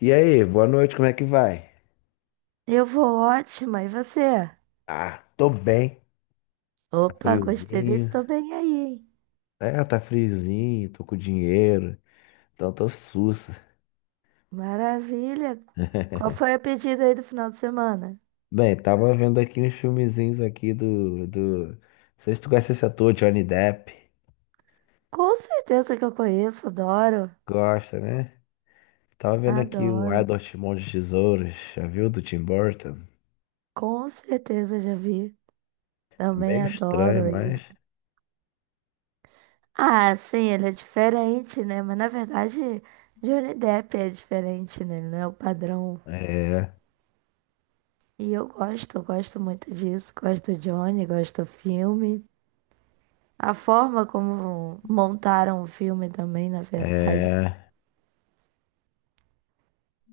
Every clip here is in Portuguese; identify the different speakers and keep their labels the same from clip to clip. Speaker 1: E aí, boa noite, como é que vai?
Speaker 2: Eu vou ótima, e você?
Speaker 1: Ah, tô bem. Tá
Speaker 2: Opa, gostei desse
Speaker 1: friozinho.
Speaker 2: também aí, hein?
Speaker 1: É, tá friozinho, tô com dinheiro, então tô sussa.
Speaker 2: Maravilha! Qual foi a pedida aí do final de semana?
Speaker 1: Bem, tava vendo aqui uns filmezinhos aqui Não sei se tu conhece esse ator, Johnny Depp.
Speaker 2: Com certeza que eu conheço, adoro,
Speaker 1: Gosta, né? Tava vendo aqui o
Speaker 2: adoro.
Speaker 1: Edward Mãos de Tesouros, já viu? Do Tim Burton.
Speaker 2: Com certeza já vi,
Speaker 1: É
Speaker 2: também
Speaker 1: meio estranho,
Speaker 2: adoro ele.
Speaker 1: mas...
Speaker 2: Ah, sim, ele é diferente, né? Mas na verdade, Johnny Depp é diferente, né? Ele não é o padrão.
Speaker 1: É,
Speaker 2: E eu gosto muito disso. Gosto do Johnny, gosto do filme. A forma como montaram o filme também, na verdade.
Speaker 1: é...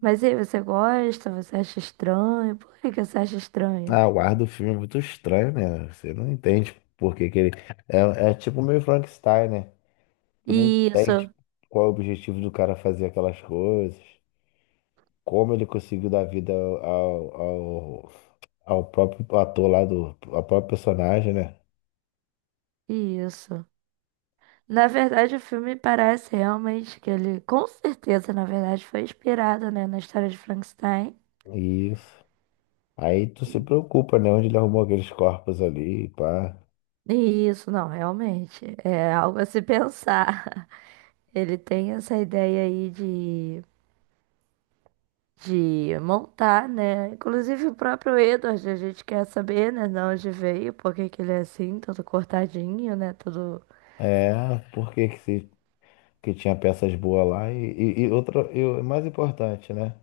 Speaker 2: Mas e aí, você gosta? Você acha estranho? Por que que você acha estranho?
Speaker 1: Ah, o ar do filme é muito estranho, né? Você não entende por que que ele... É tipo meio Frankenstein, né? Tu não
Speaker 2: Isso,
Speaker 1: entende qual é o objetivo do cara fazer aquelas coisas, como ele conseguiu dar vida ao próprio ator lá do, ao próprio personagem, né?
Speaker 2: isso. Na verdade, o filme parece realmente que ele, com certeza, na verdade, foi inspirado, né, na história de Frankenstein.
Speaker 1: Isso. Aí tu se preocupa, né? Onde ele arrumou aqueles corpos ali, pá.
Speaker 2: E isso, não, realmente. É algo a se pensar. Ele tem essa ideia aí de montar, né? Inclusive o próprio Edward, a gente quer saber, né, de onde veio, por que que ele é assim, todo cortadinho, né, todo...
Speaker 1: É, por que que, se- que tinha peças boas lá? E outra, e o mais importante, né?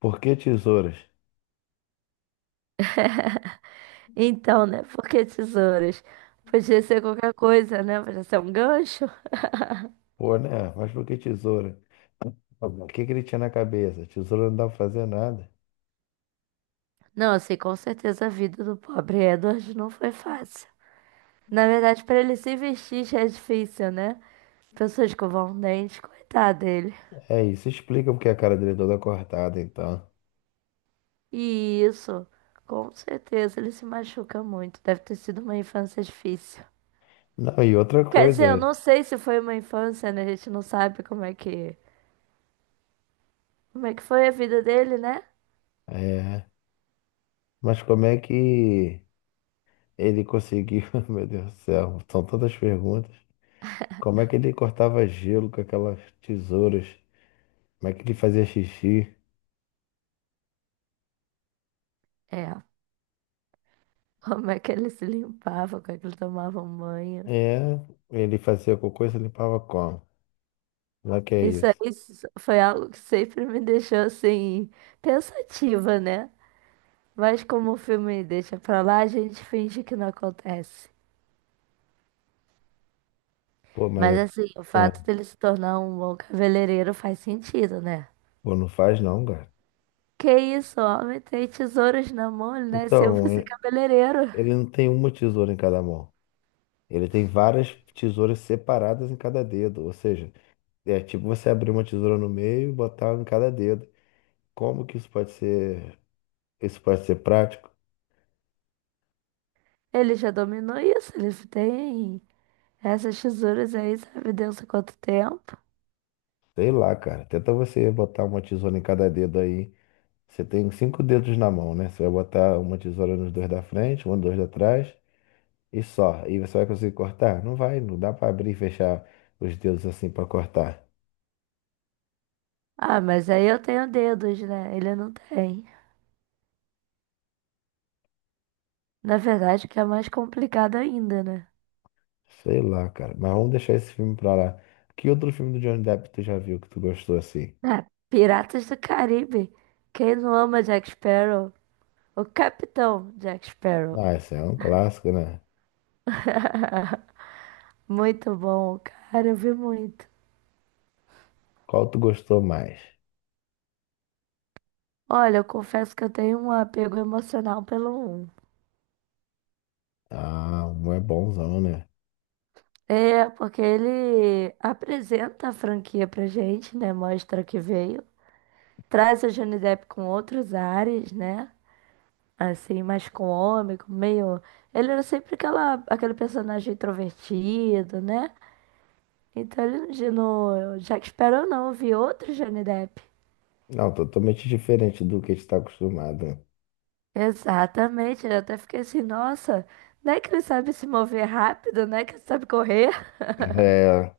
Speaker 1: Por que tesouras?
Speaker 2: Então, né, por que tesouras? Podia ser qualquer coisa, né? Podia ser um gancho.
Speaker 1: Pô, né? Mas por que tesoura? O que que ele tinha na cabeça? Tesoura não dá pra fazer nada.
Speaker 2: Não, assim, com certeza a vida do pobre Edward não foi fácil. Na verdade, para ele se vestir já é difícil, né? Pessoas escovam um dente, coitado dele.
Speaker 1: É isso, explica porque a cara dele é toda cortada então.
Speaker 2: E isso, com certeza, ele se machuca muito. Deve ter sido uma infância difícil.
Speaker 1: Não, e outra
Speaker 2: Quer dizer, eu
Speaker 1: coisa,
Speaker 2: não sei se foi uma infância, né? A gente não sabe como é que foi a vida dele, né?
Speaker 1: é, mas como é que ele conseguiu, meu Deus do céu, são tantas perguntas. Como é que ele cortava gelo com aquelas tesouras? Como é que ele fazia xixi?
Speaker 2: É, como é que ele se limpava, como é que ele tomava um banho.
Speaker 1: É, ele fazia cocô e se limpava como? Não é que é isso.
Speaker 2: Foi algo que sempre me deixou assim pensativa, né? Mas como o filme deixa pra lá, a gente finge que não acontece.
Speaker 1: Pô, mas
Speaker 2: Mas
Speaker 1: é-
Speaker 2: assim, o fato
Speaker 1: não,
Speaker 2: dele se tornar um bom cabeleireiro faz sentido, né?
Speaker 1: pô, não faz não, cara.
Speaker 2: Que isso, homem tem tesouros na mão, ele nasceu pra
Speaker 1: Então,
Speaker 2: ser
Speaker 1: e-
Speaker 2: cabeleireiro.
Speaker 1: Ele não tem uma tesoura em cada mão. Ele tem várias tesouras separadas em cada dedo, ou seja, é tipo você abrir uma tesoura no meio e botar em cada dedo. Como que isso pode ser prático?
Speaker 2: Ele já dominou isso, ele tem essas tesouras aí, sabe Deus há quanto tempo.
Speaker 1: Sei lá, cara. Tenta você botar uma tesoura em cada dedo aí. Você tem cinco dedos na mão, né? Você vai botar uma tesoura nos dois da frente, um dois da trás e só. E você vai conseguir cortar? Não vai, não dá pra abrir e fechar os dedos assim pra cortar.
Speaker 2: Ah, mas aí eu tenho dedos, né? Ele não tem. Na verdade, o que é mais complicado ainda, né?
Speaker 1: Sei lá, cara. Mas vamos deixar esse filme pra lá. Que outro filme do Johnny Depp tu já viu que tu gostou assim?
Speaker 2: Ah, Piratas do Caribe. Quem não ama Jack Sparrow? O Capitão Jack Sparrow.
Speaker 1: Ah, esse é um clássico, né?
Speaker 2: Muito bom, cara, eu vi muito.
Speaker 1: Qual tu gostou mais?
Speaker 2: Olha, eu confesso que eu tenho um apego emocional pelo um.
Speaker 1: Ah, um é bonzão, né?
Speaker 2: É, porque ele apresenta a franquia pra gente, né? Mostra que veio. Traz o Johnny Depp com outros ares, né? Assim, mais cômico, meio. Ele era sempre aquele personagem introvertido, né? Então no Jack Sparrow não, eu vi outro Johnny Depp.
Speaker 1: Não, totalmente diferente do que a gente tá acostumado, né?
Speaker 2: Exatamente, eu até fiquei assim, nossa, não é que ele sabe se mover rápido, não é que ele sabe correr.
Speaker 1: É,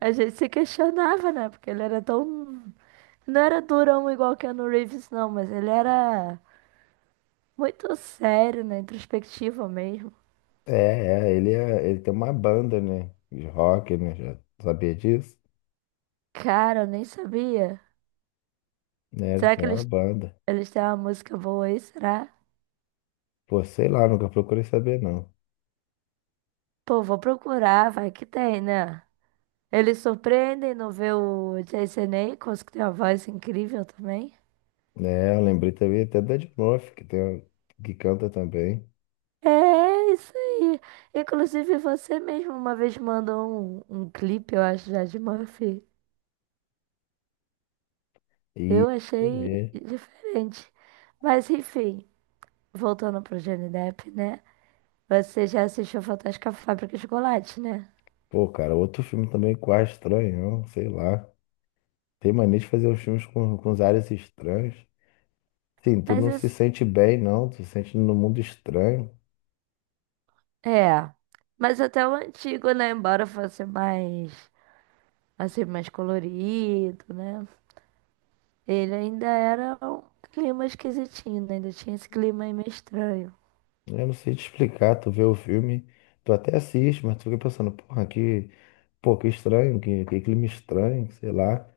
Speaker 2: A gente se questionava, né? Porque ele era tão. Não era durão igual Keanu Reeves, não, mas ele era muito sério, né? Introspectivo mesmo.
Speaker 1: ele tem uma banda, né? De rock, né? Já sabia disso?
Speaker 2: Cara, eu nem sabia.
Speaker 1: Né, ele
Speaker 2: Será
Speaker 1: tem
Speaker 2: que
Speaker 1: uma
Speaker 2: eles,
Speaker 1: banda.
Speaker 2: eles têm uma música boa aí? Será?
Speaker 1: Pô, sei lá, nunca procurei saber, não.
Speaker 2: Pô, vou procurar, vai que tem, né? Eles surpreendem no ver o Jason Ackles, que tem uma voz incrível também.
Speaker 1: Né, eu lembrei também até da Ed Murphy, que, tem, que canta também.
Speaker 2: É isso aí. Inclusive, você mesmo uma vez mandou um clipe, eu acho, já de Murphy.
Speaker 1: E,
Speaker 2: Eu achei
Speaker 1: é,
Speaker 2: diferente. Mas, enfim, voltando pro Johnny Depp, né? Você já assistiu Fantástica Fábrica de Chocolate, né?
Speaker 1: pô, cara, outro filme também quase estranho, sei lá. Tem mania de fazer os filmes com os áreas estranhos. Sim, tu não se
Speaker 2: Mas
Speaker 1: sente bem, não. Tu se sente no mundo estranho.
Speaker 2: É, mas até o antigo, né? Embora fosse mais, assim, mais colorido, né? Ele ainda era um clima esquisitinho, né? Ainda tinha esse clima aí meio estranho.
Speaker 1: Eu não sei te explicar, tu vê o filme, tu até assiste, mas tu fica pensando, porra, pô, que estranho, que clima estranho, sei lá.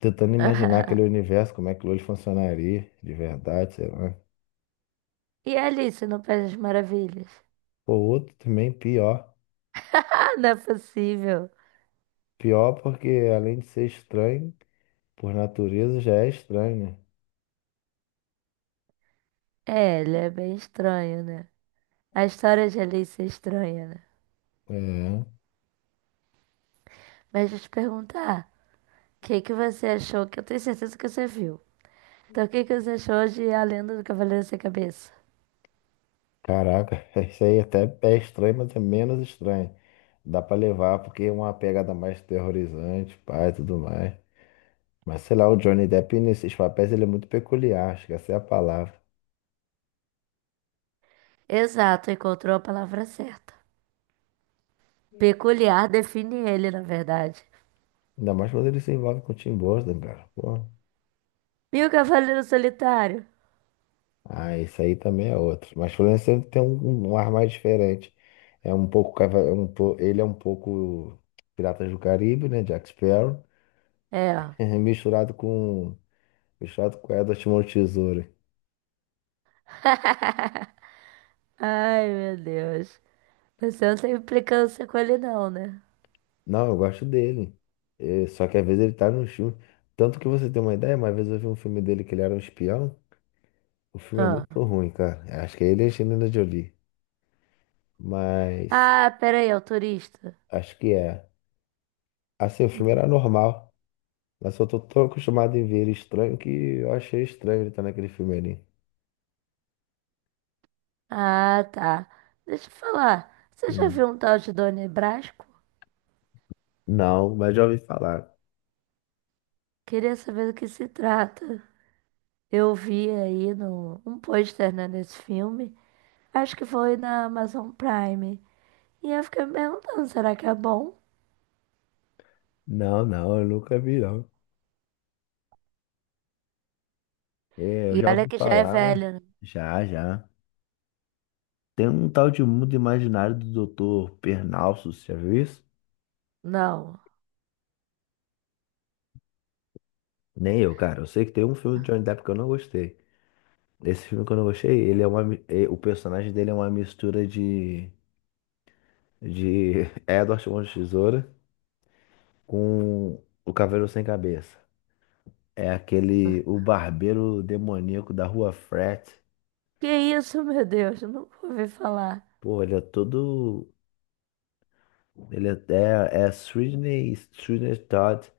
Speaker 1: Tentando imaginar aquele universo, como é que aquilo ali funcionaria, de verdade, sei lá.
Speaker 2: E Alice no País das Maravilhas?
Speaker 1: Pô, outro também pior.
Speaker 2: Ah, não é possível.
Speaker 1: Pior porque além de ser estranho, por natureza já é estranho,
Speaker 2: É, ele é bem estranho, né? A história de Alice é estranha, né?
Speaker 1: né? É.
Speaker 2: Mas deixa eu te perguntar, o que que você achou? Que eu tenho certeza que você viu. Então, o que que você achou de A Lenda do Cavaleiro Sem Cabeça?
Speaker 1: Caraca, isso aí até é estranho, mas é menos estranho. Dá pra levar porque é uma pegada mais terrorizante, pai, tudo mais. Mas sei lá, o Johnny Depp nesses papéis ele é muito peculiar, acho que essa é a palavra.
Speaker 2: Exato, encontrou a palavra certa. Peculiar define ele, na verdade.
Speaker 1: Ainda mais quando ele se envolve com o Tim Burton, cara. Pô.
Speaker 2: E o Cavaleiro Solitário?
Speaker 1: Ah, isso aí também é outro. Mas Florence sempre tem um ar mais diferente. É um pouco. Cava- é um po- Ele é um pouco Piratas do Caribe, né? Jack Sparrow.
Speaker 2: É, ó.
Speaker 1: Misturado com. Misturado com Edward Mão Tesoura.
Speaker 2: Ai, meu Deus. Você não tem implicância com ele, não, né?
Speaker 1: Não, eu gosto dele. É, só que às vezes ele tá no filme. Tanto que você tem uma ideia, uma vez eu vi um filme dele que ele era um espião. O filme é
Speaker 2: Ah,
Speaker 1: muito ruim, cara. Acho que é ele e a Angelina Jolie. Mas
Speaker 2: ah, peraí, é o turista.
Speaker 1: acho que é. Assim, o filme era normal, mas eu tô tão acostumado em ver ele estranho que eu achei estranho ele estar naquele filme ali.
Speaker 2: Ah, tá. Deixa eu falar. Você já
Speaker 1: Hum.
Speaker 2: viu um tal de Dona Brasco?
Speaker 1: Não, mas já ouvi falar.
Speaker 2: Queria saber do que se trata. Eu vi aí no, um pôster, né, desse filme. Acho que foi na Amazon Prime. E eu fiquei me perguntando, será que é bom?
Speaker 1: Não, não, eu nunca vi, não. É, eu
Speaker 2: E
Speaker 1: já
Speaker 2: olha
Speaker 1: ouvi
Speaker 2: que já é
Speaker 1: falar, mas
Speaker 2: velho, né?
Speaker 1: já, já. Tem um tal de mundo imaginário do doutor Pernalso, você já viu isso?
Speaker 2: Não.
Speaker 1: Nem eu, cara. Eu sei que tem um filme do Johnny Depp que eu não gostei. Esse filme que eu não gostei, ele é uma, o personagem dele é uma mistura de Edward Mãos de Tesoura com o Cavaleiro Sem Cabeça. É aquele, o barbeiro demoníaco da rua Frat.
Speaker 2: Que isso, meu Deus, eu nunca ouvi falar.
Speaker 1: Pô, ele é todo. Ele é Sweeney, Sweeney Todd.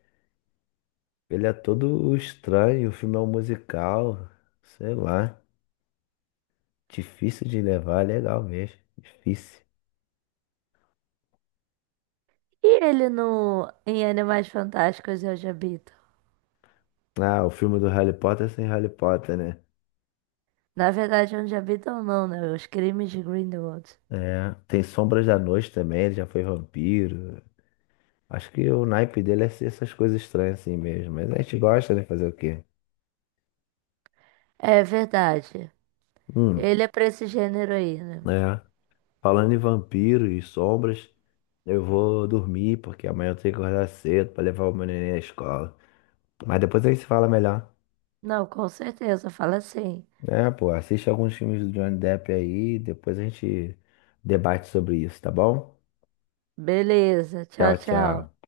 Speaker 1: Ele é todo estranho. O filme é um musical. Sei lá. Difícil de levar. Legal mesmo. Difícil.
Speaker 2: E ele no em Animais Fantásticos e Onde Habitam?
Speaker 1: Ah, o filme do Harry Potter sem Harry Potter, né?
Speaker 2: Na verdade, Onde Habitam não, né? Os Crimes de Grindelwald.
Speaker 1: É. Tem Sombras da Noite também. Ele já foi vampiro. Acho que o naipe dele é ser essas coisas estranhas assim mesmo. Mas a gente gosta, né? Fazer o quê?
Speaker 2: É verdade.
Speaker 1: Hum.
Speaker 2: Ele é pra esse gênero aí, né?
Speaker 1: É, falando em vampiro e sombras, eu vou dormir porque amanhã eu tenho que acordar cedo pra levar o meu neném à escola. Mas depois a gente se fala melhor.
Speaker 2: Não, com certeza, fala assim.
Speaker 1: É, pô, assiste alguns filmes do Johnny Depp aí, depois a gente debate sobre isso, tá bom?
Speaker 2: Beleza, tchau,
Speaker 1: Tchau,
Speaker 2: tchau.
Speaker 1: tchau.